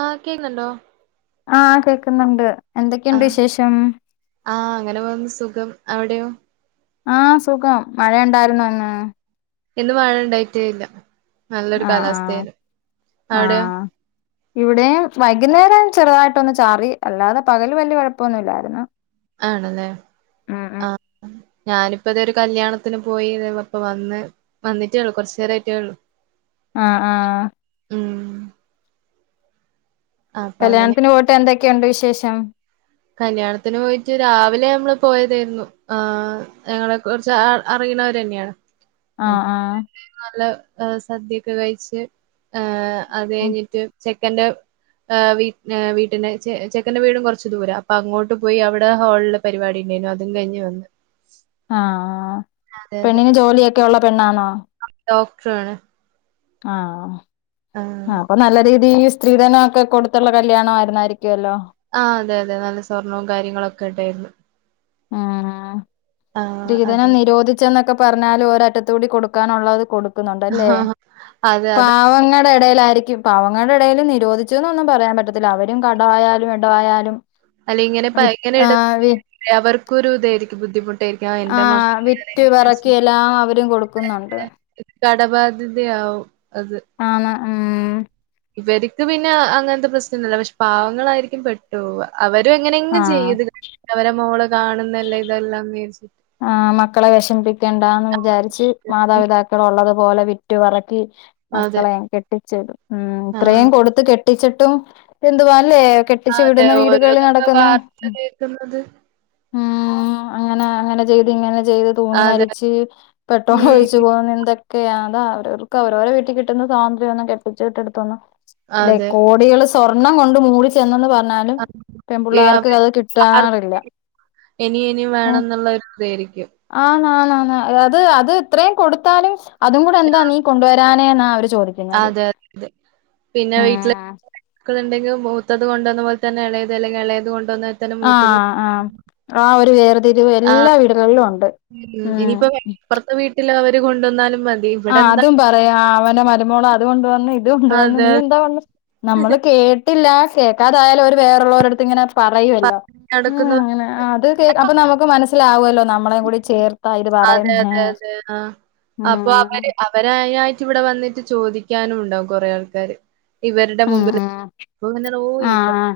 ആ കേക്കുന്നുണ്ടോ ആ കേക്കുന്നുണ്ട് എന്തൊക്കെയുണ്ട് ആഹ് വിശേഷം ആഹ് അങ്ങനെപോകുന്നു സുഖം അവിടെയോ ആ സുഖം മഴ ഉണ്ടായിരുന്നോ ഇന്ന് ഇന്ന് മഴണ്ടായിട്ടേയില്ല നല്ലൊരു ആഹ് ആഹ് കാലാവസ്ഥേയിരുന്നു അവിടെയോ ആഹ് ഇവിടെയും വൈകുന്നേരം ചെറുതായിട്ടൊന്നു ചാറി അല്ലാതെ പകൽ വലിയ കൊഴ പ്പൊന്നുല്ലായിരുന്നു ആണല്ലേ ആഹ് ഞാനിപ്പ ദേ ഒരു കല്യാണത്തിന് പോയി ദേ ഇപ്പ വന്ന് വന്നിട്ടേള്ളു കുറച്ചു നേരായിട്ടേള്ളു അ ആഹ് ഊം കല്യാണത്തിന് പോയിട്ട് എന്തെ ക്കെയുണ്ട് വിശേഷം കല്യാണത്തിന് പോയിട്ട് രാവിലെ നമ്മള് പോയതേയിരുന്നു ആഹ് ഞങ്ങളെ കുറിച്ച് അ അറിയുന്നവരെ ന്ന്യേണ് ആഹ് ആഹ് ആഹ് സദ്യൊക്കെ കഴിച്ച് ആഹ് അത് കഴിഞ്ഞിട്ട് ചെ ക്കെന്റെ ഏഹ് വീ ഏ വീട്ടിന്റെ ചെ ചെക്കന്റെ വീടും കൊറച്ച് ദൂരാ അ അങ്ങോട്ട് പോയി അവിടെ ഹോള് ള്പരിപാടി ഇണ്ടായിന്നു അതും കഴിഞ്ഞ് വന്നു ആഹ് പെണ്ണിന് ജോലിയൊക് ഒക്കെയുള്ള പെണ്ണാന്നോ അഹ് ഡോക്ടറാണ് ആഹ് ആഹ് ആഹ് അപ്പൊ നല്ല രീതിയില് സ്ത്രീധനോക്കെ കൊടുത്ത്ള്ള കല്യാണായിരുന്നായിരിക്കോല്ലോ ആഹ് അതെ അതെ നല്ല സ്വർണ്ണവും കാര്യങ്ങളൊക്കെ ഇഡാരുന്നു ആഹ് സ്ത്രീധനം അതെ നിരോധിച്ചെന്നൊക്കെ പറഞ്ഞാലും ഒരറ്റത്തൂടി കൊടുക്കാനൊള്ളത് കൊടു ക്കുന്നണ്ടല്ലേ അത് അത് പാവങ്ങടെ എടേലായിരി ഈ പാവങ്ങടെ എടേല് നിരോധിച്ചെന്നൊന്നും പറയാൻ പറ്റത്തില്ല അവരും കടായാലും എടായാലും അല്ലെ ഇങ്ങനെ പ ഇങ്ങനെ ഇടു അവർക്കൊരു ഇതായിരി ബുദ്ധിമു ആ വിറ്റ്പെറക്കി എല്ലാം, അവരും കൊടുക്കുന്നൊണ്ട്- ഇത് കടബാധ്യതയാവും. ആണ്- ഉം- ഇവരിക്ക് പിന്നെ അങ്ങനത്തെ പ്രശ്നൊന്നുമില്ല പക്ഷേ പാവങ്ങളായിരിക്കും, പെട്ടുപോവുക. അവരും എങ്ങനെ ആഹ് എങ്ങുംചെയ്തിടും. അവരെ മോള്. കാണുന്നെല്ലാം ഇതെല്ലാം മേടി.. ആ മക്കളെ വെഷമിപ്പി ക്കേണ്ടാന്നു, വിചാരിച്ച് ഉം മാതാപിതാക്കൾ ഒള്ള തൊക്കെ.. പോലെ വിറ്റു പെറുക്കി. അതെ മക്കളെ കെട്ടി.. [unintelligible] ഉം ഇത്രയും ആഹ് കൊടുത്ത് കെട്ടിച്ചിട്ട്. എന്നിട്ടും എന്തുവാനീ ഇതല്ലേ അതെ കെട്ടിച്ചുവിടുന്ന വീടുകളിൽ ഓരോന്നൊക്കെ നടക്കുന്നേ. വാർത്ത കേക്കുന്നത് ഉംഅങ്ങനെ അങ്ങനെയ- ഇങ്ങനെചെയ്ത്‌ തൂങ്ങി അതെ മരിച്ചു ഉം പെട്രോൾഒഴിച്ചുകൊന്നു എന്തൊക്കെ ഇതെക്കയാ അതാ അവരവർക്ക് അവരുടെ വീട്ടിൽ കിട്ടുന്ന സ്വാതന്ത്ര്യം ഒന്നും കെട്ടിച്ച് വിട്ടടുത്തൊന്നും. അല്ലേ അതെ കോടികൾ സ്ത്രീ സ്വർണ്ണം കൊണ്ട്മൂടിച്ചെ ന്നെന്ന് പറഞ്ഞാ [unintelligible] കിട്ടാറില്ല ഇനിം ഇനിം വേണന്നുള്ള ഇതായിരിക്കും. ആണാണ് ആണ് അത് അത് ഇത്രയും കൊടുത്താലും. അതുംകൂടെ എന്താ നീ കൊണ്ടുവരാഞ്ഞ ഞ്ഞെ അവർ ചോദി- അതെയതെ സത്യം പിന്നെ വീട്ടില്നിക്കു ഇത് മൂത്തത് കൊണ്ടുവന്ന പോലെതന്നെ ഇളയത് ഇളയത്കൊണ്ടുവന്ന ആ ആ ആ ഒരു വേർതിരിവ് ആ എല്ലാ വീടുകളിലും ഉണ്ട്. എന്ത്കൊണ്ടുവന്നാലും മനസി- ആ അതും പറയും അവന് മര മോള് അതുകൊണ്ടു വാ- ഇതുകൊണ്ടുവന്ന് അതെ നീ എന്താ വന്നേ നമ്മള് കേട്ട് ഇല്ല കേൾക്കാതായാലും അവര് വേറുള്ളള്ളര്ടുത്ത് ഇങ്ങനെ പറയുമല്ലോ പറഞ്ഞ് നടക്കുന്നു മ്മ് അത് അപ്പോ നമുക്ക് മനസിലാവല്ലോ നമ്മളേ കൂടി ചേർത്താ ഇത് അതെ പറയുന്നേ അതെ അതെ ആ അപ്പൊ മ്മ് അവര് അവരാ യായിട്ട് ഇവിടെ വന്നിട്ട് ചോദിക്കാനും ഉണ്ടാവും കൊറെേ ആൾക്കാര് ഇവരുടെ ഉം മുമ്പിൽന ഉം [unintelligible] ആഹ്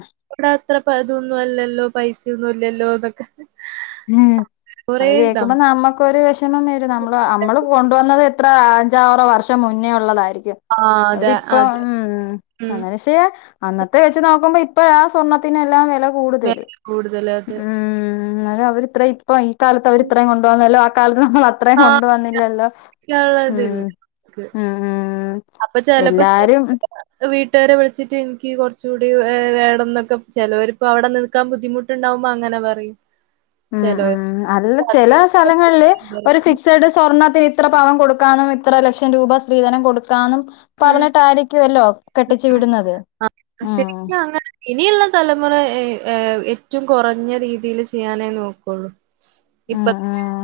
അത്ര ഇതൊന്നും അല്ലല്ലോ പൈസയൊന്നും ഇല്ലല്ലോ അതൊക്കെ മ്മ് അത് കേൾക്കുമ്പോ നമ്മുക്കൊരു വിഷമം വരും നമ്മ അമ്മള് കൊണ്ടുവന്നത് എത്ര അഞ്ചോ ആറോ വർഷം മുന്നേ ഉള്ളതായി രിക്കും ആ അതെ അവരിപ്പ അതെ മ്മ് ഉം അങ്ങനച്ച്യ അന്നത്തെ വെച്ച് നോക്കുമ്പോ ഇപ്പഴ സ്വർണത്തിനെല്ലാം വില കൂടുതൽ വില കൂടുതല് അത് മ്മ് മ്മ് അത് രുത്ര അപ്പ ഈ കാലത്ത് അവരിത്രയും കൊണ്ടു വന്നല്ലോ നമ്മൾ അത്രയും ആ കൊണ്ടുവന്നില്ലല്ലോ മ്മ് ഇതില്ല മ്മ് മ്മ് അപ്പൊ ചിലപ്പോ ചില വീട്ടുകാരെ വിളിച്ചിട്ട് എനിക്ക് കുറച്ച് കൂടി വേണന്നൊക്കെ ചിലവരിപ്പോ അവിടെ നിൽക്കാൻ ബുദ്ധിമുട്ട്ണ്ടാവുമ്പോ അങ്ങനെ പറയും മ്മ് ചെലോര് മ്മ് അല്ല ചില സ്ഥലങ്ങളില് ഒരു ഫിക്സഡ് സ്വർണ്ണത്തിന് ഇത്ര പവൻ കൊടുക്കാന്നും ഇത്ര ലക്ഷം രൂപ സ്ത്രീധനം കൊടുക്കാന്നും മ്മ് വിടുന്നത് ഉം ശരിക്കും അങ്ങനെ ഇനിയുള്ള തലമുറ ഏറ്റം കുറഞ്ഞ രീതിയിൽ ചെയ്യാനേ നോക്കുള്ളൂ ഇപ്പൊ മ്മ് മ്മ്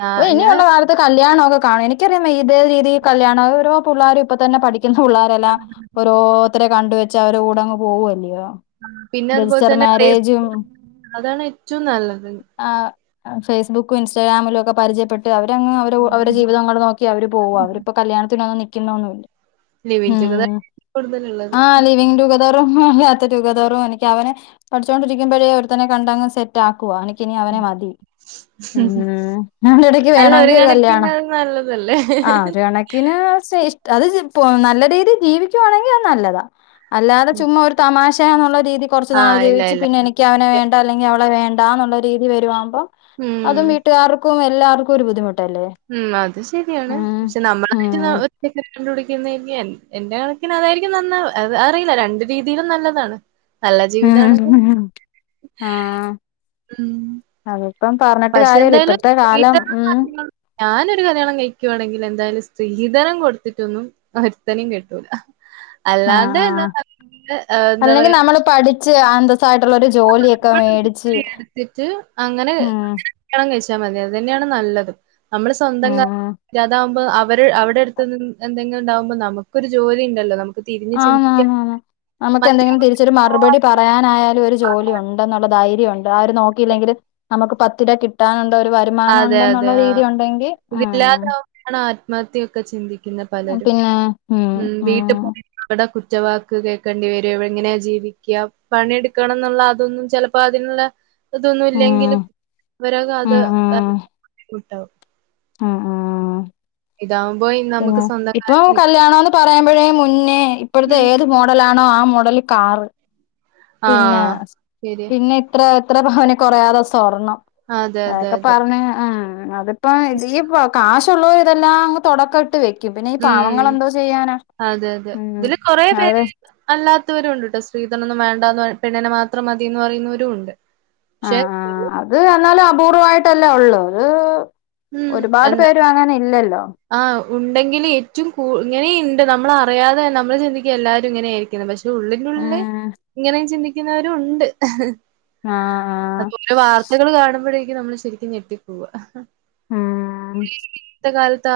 ഞാ ഓഹ് ഞാൻ ഇനിയുള്ള കാലത്ത് കല്യാണോ കാണുവോ എനിക്കറിയാൻവയ്യ ഇതേ രീതിൽ കല്യാണം ഓ പിള്ളോരിപ്പം തന്നെ പഠിക്കും പിള്ളാരെല്ലാം ഓരോരുത്തരെ കണ്ട് വെച്ച് വച്ച് അവരെ കൂടങ്ങ് പോവൂല്ലയോ പിന്നെ അതുപോലെ തന്നെ [unintelligible] അതാണ് ഏറ്റവും നല്ലത് ആഹ് ഫേസ്ബുക്കും ഇൻസ്റ്റാഗ്രാമിലും ഒക്കെ പരിചയപ്പെട്ടു അവര് അങ്ങ് അവരുടെ ജീവിതംങ്ങ നോക്കി അവര് പോകും അവരിപ്പ കല്യാണത്തിനൊന്നും കണ ഒന്നുമില്ല ലിവിംഗ് ടുഗെതർ കൂടുതലുള്ളത് മ്മ് മ്മ് ടുഗെതറും എനിക്ക് അവനെ പഠിച്ചുകൊണ്ടിരിക്കുമ്പോഴേ ഒരുത്തനെ കണ്ടങ്ങ് സെറ്റ് ആക്കുവ എനിക്കിനി അവനെ മതി ഉം [unintelligible] ഇടക്ക് അല്ല വേണോങ്കി ഒരു കണക്കിന് കല്യാണം അത് നല്ലതല്ലേ ആ ഒരു കണക്കിന് സേശ് അത് ജിപ്പൊ നല്ല രീതിയിൽ ജീവിക്കുവാണെങ്കി അത് നല്ലത അല്ലാതെ ചുമ്മാ ഒരു തമാശ ട്ടെന്നുള്ള രീതി നി കുറച്ച് നാള് ആഹ് ഇല്ല ജീവിച്ച് ഇല്ല പിന്നെ എനിക്ക് അവനെ വേണ്ട അല്ലെങ്കി അവളെ വേണ്ട ണ്ടാന്നുള്ള രീതി വരുവാവുമ്പോ ഉം അതും വീട്ടുകാർക്കും എ എല്ലാർക്കൊരു ബുദ്ധിമുട്ട ഉം അത് ശരിയാണ് പഷെ നമ്മളായിട്ട് ന്ന ഉം ഒറ്റക്കൊരു കണ്ടുപി ടിക്കുന്നേന്റെയാണ് എൻറെ കണക്കിന് അതായിരിക്കും നന്നാവ അത് അറിയില്ല രണ്ട് രീതിയിലും നല്ലതാണ് നല്ല ജീവിതാണെങ്കിൽ ആഹ് അതെ പഷെ എന്തായാലും ഉം [unintelligible] ഞാനൊരു കല്യാണം കഴിക്കുവാണെങ്കി എന്തായാലും സ്ത്രീ സ്ത്രീധനം കൊടുത്തിട്ടൊന്നും ഒരുത്തനീം കെട്ടൂല അല്ലാണ്ട് എന്താ ആഹ് നല്ല ഏഹ് എന്താ അല്ലെങ്കി പറയാ നമ്മള് പഠിച്ച് അന്തസായി എടുത്തിട്ട് അങ്ങനെ ഉം കല്യാണം കഴിച്ചാൽ മതി. അത് തന്നെയാണ് നല്ലത് നമ്മള് സ്വന്തം ഉം കാലി നിക്കാതാവു അവര് അവ്ടെ അടുത്ത് എന്തെ എന്തെങ്കിലും ഉണ്ടാവുമ്പോ നമുക്കൊരു ജോലി ഇണ്ടല്ലോ നമുക്ക് തിരിഞ്ഞ് ചിന്തിക്കാൻ ആന്നാന്നാന്ന് നമുക്ക് മ എന്തെങ്കിലും തിരിച്ചൊരു മറുപടി പറയാനായാലും ഒരു ജോ ജോലി ഉണ്ടന്ന്ള്ളതാ ധൈര്യ ഉണ്ട് ആരും നോക്കിയില്ലെങ്കിലും നമുക്ക് പത്ത് രൂവ കിട്ടാന് [unintelligible] അതെ അതെ ആ ഉം ഇതില്ലാതാവുമ്പൊയാണ് ആത്മഹ ത്യയൊക്കെ ചിന്തി പിന്നെ പലരും ഉം വീട്ടി പോയ അവടെ കുത്തി വാക്ക് കേൾക്കേണ്ടി വരും ഇ എങ്ങനെയാ ജീവിക്കുക പണിയെടുക്കണം എന്നുള്ള അതൊന്നും ചിലപ്പോ അതിനുള്ള പ്പൊ ഇതൊന്നും ഉം ഇല്ലെങ്കിലും വര കഥ കുട്ടവ് മ് മ് ഉം നമുക്ക് സ്വന്തം ഇപ്പൊ കാലിൽ നിൽക്കാം. കല്യാണംന്ന് പറയുമ്പൊഴേ മുന്നേ ഇപ്പഴത്തെ ഉം. ഏത് മോഡലാണോ ആ മോ മൊടല് കാറ് ആ. പിന്നെ ശരിയാ. പിന്നെ ഇത്ര ഇത്ര പവനി കൊറയാതെ സ്വർണ്ണം അതെ, ആ അതെ, ക്ക അതെ. പർഞ്ഞ് ആ അതിപ്പോ ഇത് ഈ കാശുള്ളവര് ഇതെല്ലാം അങ്ങ് തുടക്കം ഇട്ട് വെ ഉം അതെ അതെ ഉം തില് കൊറെ അത് പേര് അല്ലാത്ത ചിലരുണ്ട് കേട്ടോ സ്ത്രീധനം വേണ്ട എന്ന് പെണ്ണിനെ മാത്രം മതിയന്ന് പറയുന്നവരും ഉണ്ട് ആ പക്ഷെ ആ അത് എന്നാലും അപൂർവമായിട്ടല്ലേ ഉള്ളൂ ഒരു ഒരുപാട് ഉം. പേര അങ്ങനെ ഇല്ലല്ലോ ആഹ് ഉണ്ടെങ്കിൽ ഏറ്റവും കൂ ഇങ്ങനെയ ഉണ്ട് നമ്മള അറിയാതെ നമ്മൾ ചിന്തിക്ക എല്ലാരും ഇങ്ങനെയ ആയിരിക്കുന്നു പക്ഷെ പക്ഷ ഉള്ളിന്റെള്ളിൽ ഉം ഇങ്ങനെയ ചിന്തി ക്കുന്നവരും ഉണ്ട്. ആ ആ അ ഓരോ വാർത്തകൾ കാണുമ്പോഴേ നമ്മള് ശരിക്കും ഞെട്ടി പോവാ ആ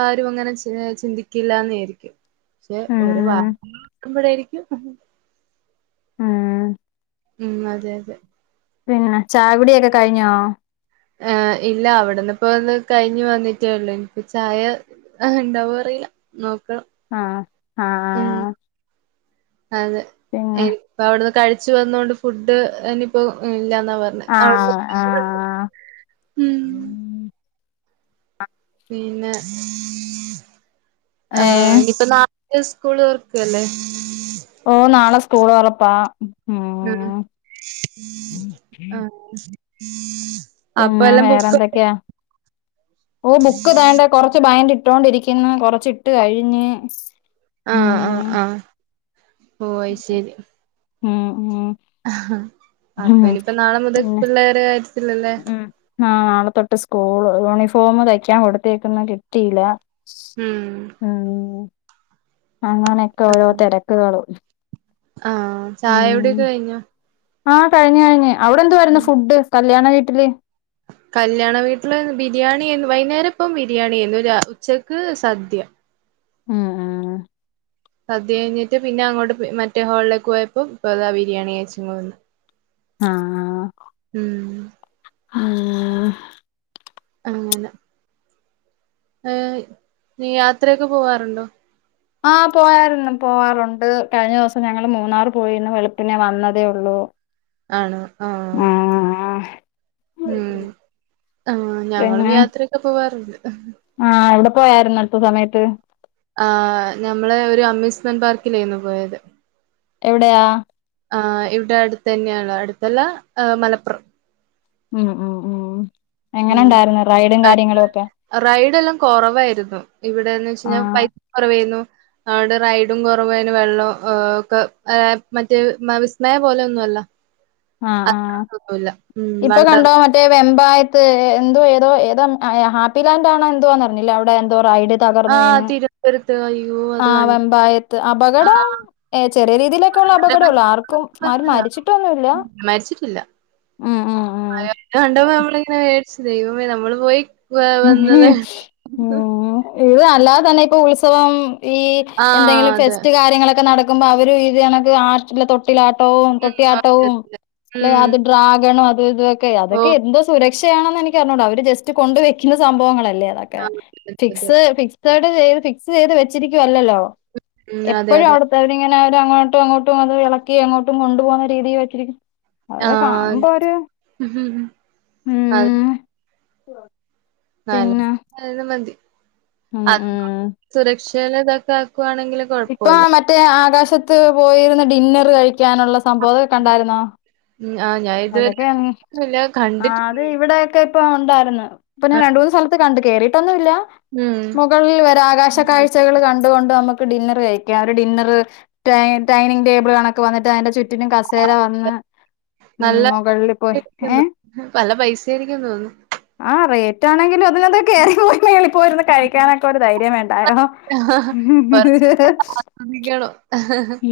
ആരും അങ്ങനെ ചിന്തിക്കില്ലന്ന ആയിരിക്കും പക്ഷെ ഒരു വ ഉം [unintelligible] യിരിക്കും ഉം ഉം അതെ അതെ പിന്നെ ചായ കുടിയൊക്കെ കഴിഞ്ഞോ ആ ഇല്ല അവിടെന്ന്പ്പോ ഒന്ന് കയിഞ് വന്നിട്ടേള്ളൂ ഇനിപ്പ ചായ അഹ് ഉണ്ടവോ അറില്ല നോക്കണം ആഹ ഉം ആഹ അതെ ഇപ്പ അവിടുന്ന് കഴി ച്ച് വന്നോണ്ട് ഫുഡ് ഇനിപ്പൾഇല്ല ആഹ് ആഹ് [unintelligible] പിന്നെ ആ ഏഹ് ഇനിയിപ്പൊ നാ സ്കൂള് തുർക്കല്ലേ ഓ നാളെ സ്‌ കൂൾതുറാപ്പാ ഉഹ ആഹ [inaudible] അപ്പൊ പിന്നെ എല്ലാം ബുക്ക്‌ വേറെന്തൊക്കെയാ ഓ ബുക്ക് തണ്ടേ കുറച്ചു ബാഗ് ട്ടൊണ്ടിരിക്കുന്ന് കൊറച്ചിട്ട് കഴിഞ്ഞ് ആഹ് ആഹ് ആഹ ആഹ് ഓ അയ് ശരി ഉം ഉം ആഹ ഉം അപ്പൊ ഇനിയിപ്പോ നാളെ മുതൽ പിള്ളേരെ ല്ലല്ലേ ആ നാളെ തൊട്ട് സ്കൂൾ യൂണിഫോം തയ്ക്കാൻ കൊടുത്തേക്കുന്ന കിട്ടിയില്ല ഹം ഉം അങ്ങനെയൊക്കെ ഓരോ തെ രക്കുകളും ആ ചായ കുടിയൊക്കെ കഴിഞ്ഞോ ആ കഴിഞ് കഴിഞ് അവിടെ എന്തുവാരുന്ന് ഫുഡ് കല്യാണ വീട്ടില് കല്ല്യാണ വീട്ടില് ബിരിയാണി യേന്ന് വൈകുന്നേരം ഇപ്പം ബിരിയാണിയേഴ്ന്ന് രാ ഉച്ചക്ക് സദ്യ ഉം സദ്യ കഴിഞ്ഞിട്ട് പിന്നെ അങ്ങോട്ട് പോയ് മറ്റേ ഹോളിലേക്ക് പോയപ്പോ ഇപ്പദാ ബിരിയാണി കഴിച്ചിങ്ങുവന്ന് ആ ആ [unintelligible] അങ്ങനെ ഏയ് നീ യാത്രയൊക്കെ പോവാറുണ്ടോ ആ പോയായിരുന്ന് പോവാറുണ്ട് കഴിഞ്ഞ ദിവസം ഞങ്ങൾ മൂന്നാർ പോയിരുന്നു വെളുപ്പിനെ വന്നതേ ഒള്ളൂ ആണോ ആ ഉം ആ ഞങ്ങളും യാത്രയൊക്കെ പോവാറുണ്ട് ആ എവിടെ [unintelligible] പോയാരുന്ന അടുത്ത സമയത്ത് ആ ഞമ്മളെ ഒരു അമ്യൂസ്മെന്റ് പാർക്കിലേ രുന്നു പോയത് എവിടെയാ ആ ഇവിടെ അടുത്തന്നെയാ [unintelligible] അടുത്തല്ല ആ മലപ്പുറം ഉം ഉം ഉം എങ്ങനെ ഉം. ഉണ്ടായിര്ന്ന് റൈഡും കാര്യങ്ങളും ഒക്കെ കൊറവേരുന്നു ഇവിടേന്ന് വെച്ച് [unintelligible] ആഹ് പൈ [unintelligible] കൊറവേര്ന്നു [unintelligible] റൈഡും കൊറവേര്‌ന്ന്‌ വെള്ളും ഒ ഒക്കെ ഏ മറ്റേ മ വിസ്മയ പോലെ ഒന്നും അല്ല ആ ആ അത്രക്കൊന്നുല്ല. ഉം ഇപ്പൊ കണ്ടോ വണ്ടർലാ മറ്റേ വെമ്പായ [unintelligible] എ ന്തോഏതോ ഏതാ ഹാപ്പി ലാന്റാണോ എന്തുവാന്നറിഞ്ഞില്ല അവിടെ എന്തോ റൈഡ് തകർന്ന് ആഹ് വീണ് തിരുവനന്തപുരത്ത് അയ്യോ ആ അത് കണ്ട്. വെമ്പായത്ത് അപകടം ആഹ് ഏ ചെറിയ രീതിയിലൊക്കെള്ള അപകടൂള്ളൂ ആർക്കും ആരും മരിച്ചിട്ടൊന്നൂല്ല മരിച്ചിട്ടില്ല. ഉം ഉം ഉം [unintelligible] വേമ നമ്മള് പോയി വ വന്നത് [unintelligible] ഇത് അല്ലാതെ തന്നെ ഇപ്പൊ ഉത്സവം ഈ ആഹ് എന്തെങ്കിലും അതെ ഫെസ്റ്റ് കാര്യങ്ങളൊക്കെ നടക് [unintelligible] അവരും ഇത് [unintelligible] ട്ടിലാട്ടവും ഉം അതെ തൊട്ടിയാട്ടവും അതെ അല്ലെ ഉം അത് ഡ്രാഗണും അത് [unintelligible] [unintelligible] ഓ അതൊക്കെ എന്തോ സുരക് [unintelligible] ക്ഷയാണെന്നെനിക്കറിഞ്ഞൂടാഅവര് ജസ്റ്റ് കൊണ്ട് വെക് [unintelligible] സംഭവങ്ങളെ ലെ അതൊക്കെ അതെ അതെ ഫിക്സ് [unintelligible] ഫിക്സ് ചെയ്ത് വെച്ചിരിക്കുവല്ലല്ലോ ഉം അതെ എപ്പോഴും അതെ അവിടുത്തന്നിങ്ങനെ അവരങ്ങോട്ടും അങ്ങോട്ടും അത് ഇളക്കി അങ്ങോട്ടും കൊണ്ടു പോകുന്ന രീതിയിൽ വച്ചിരിക് അതൊകെ ആഹ് കാണുമ്പോര് ഉം [inaudible] പിന്നെ നാല്നാല മതി ഉം അത് സുരക്ഷയിലതൊക്കെ ഇപ്പ മറ്റേ ആകാശ ത്ത് പോയിരുന്ന ഡിന്നർ കഴിക്കാനുള്ള സ് സംഭവൊക്കണ്ടാരുന്നോ ഉം ആഹ് ഞാൻ ഇതുവരെ അതൊക്കെ അങ്ങ് ഇല്ല കണ്ടിട്ടില്ല ആഅത് ഇവിടൊക്കെ ഇപ്പ ഉണ്ടായിരുന്നു ഇപ്പ ഞാൻരണ്ടൂന്ന് സ്ഥലത്ത് കണ്ടക് കേറിയിട്ടൊന്നുമില്ല ഉം മുകളിൽ വരെ ആകാശ കാഴ്ചകൾ കണ്ടുകൊണ്ട് നമുക്ക് ഡിന്നർ കഴിക്ക ഡിന്നറ് ടൈനിങ്ങ് ടേബിള്കണക്ക് വന്നിട്ടതിൻ്റെ ചുറ്റ് ന്നും കസേര വന്ന് ഉം നല്ല മുകളിൽ പോയി ഏ പല പൈസായിരിക്കു തോന്ന്ന്ന് ആ റേറ്റാണെങ്കിലും അതിനകത്ക്ക കേറി പോയി പ്പോ ഇരുന്ന് കഴിക്കാനൊക്കെ ഒരു ധൈര്യം വേണ്ടായോ ഉ വേറെ ശ്രദ്ധിക്കണം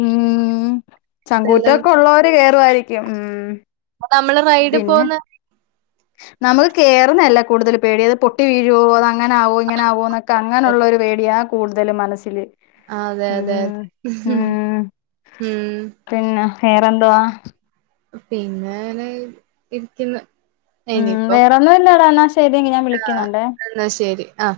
ഉം അതെല്ലാം ചങ്കൂറ്റൊക്കെ ഉള്ളവര് കേയ വാരിക്കും ഉം നമ്മള് റൈഡിൽ പിന്നെ പോന്ന നമുക്ക് കേറുന്നതല്ല കൂടുതൽ പേടിയ അത് പൊട്ടി വീഴുവോ അത അങ്ങനാകോ എങ്ങന ആാവോ എന്നൊക്കെ അങ്ങനെയുള്ള ഒരു പേടിയാണ് കൂടുതൽ മനസ്സിൽ അതെ അതെതെ ഉം വേറെന്തോവാ പിന്നെനെ ഇരിക്കുന്ന ഉം വേറൊ ന്നും ഇല്ലാടാന്ന ഏതെങ്കും ഞാൻ ആ വിളിക്കുന്നുണ്ടേ എന്നാ ശരി ആ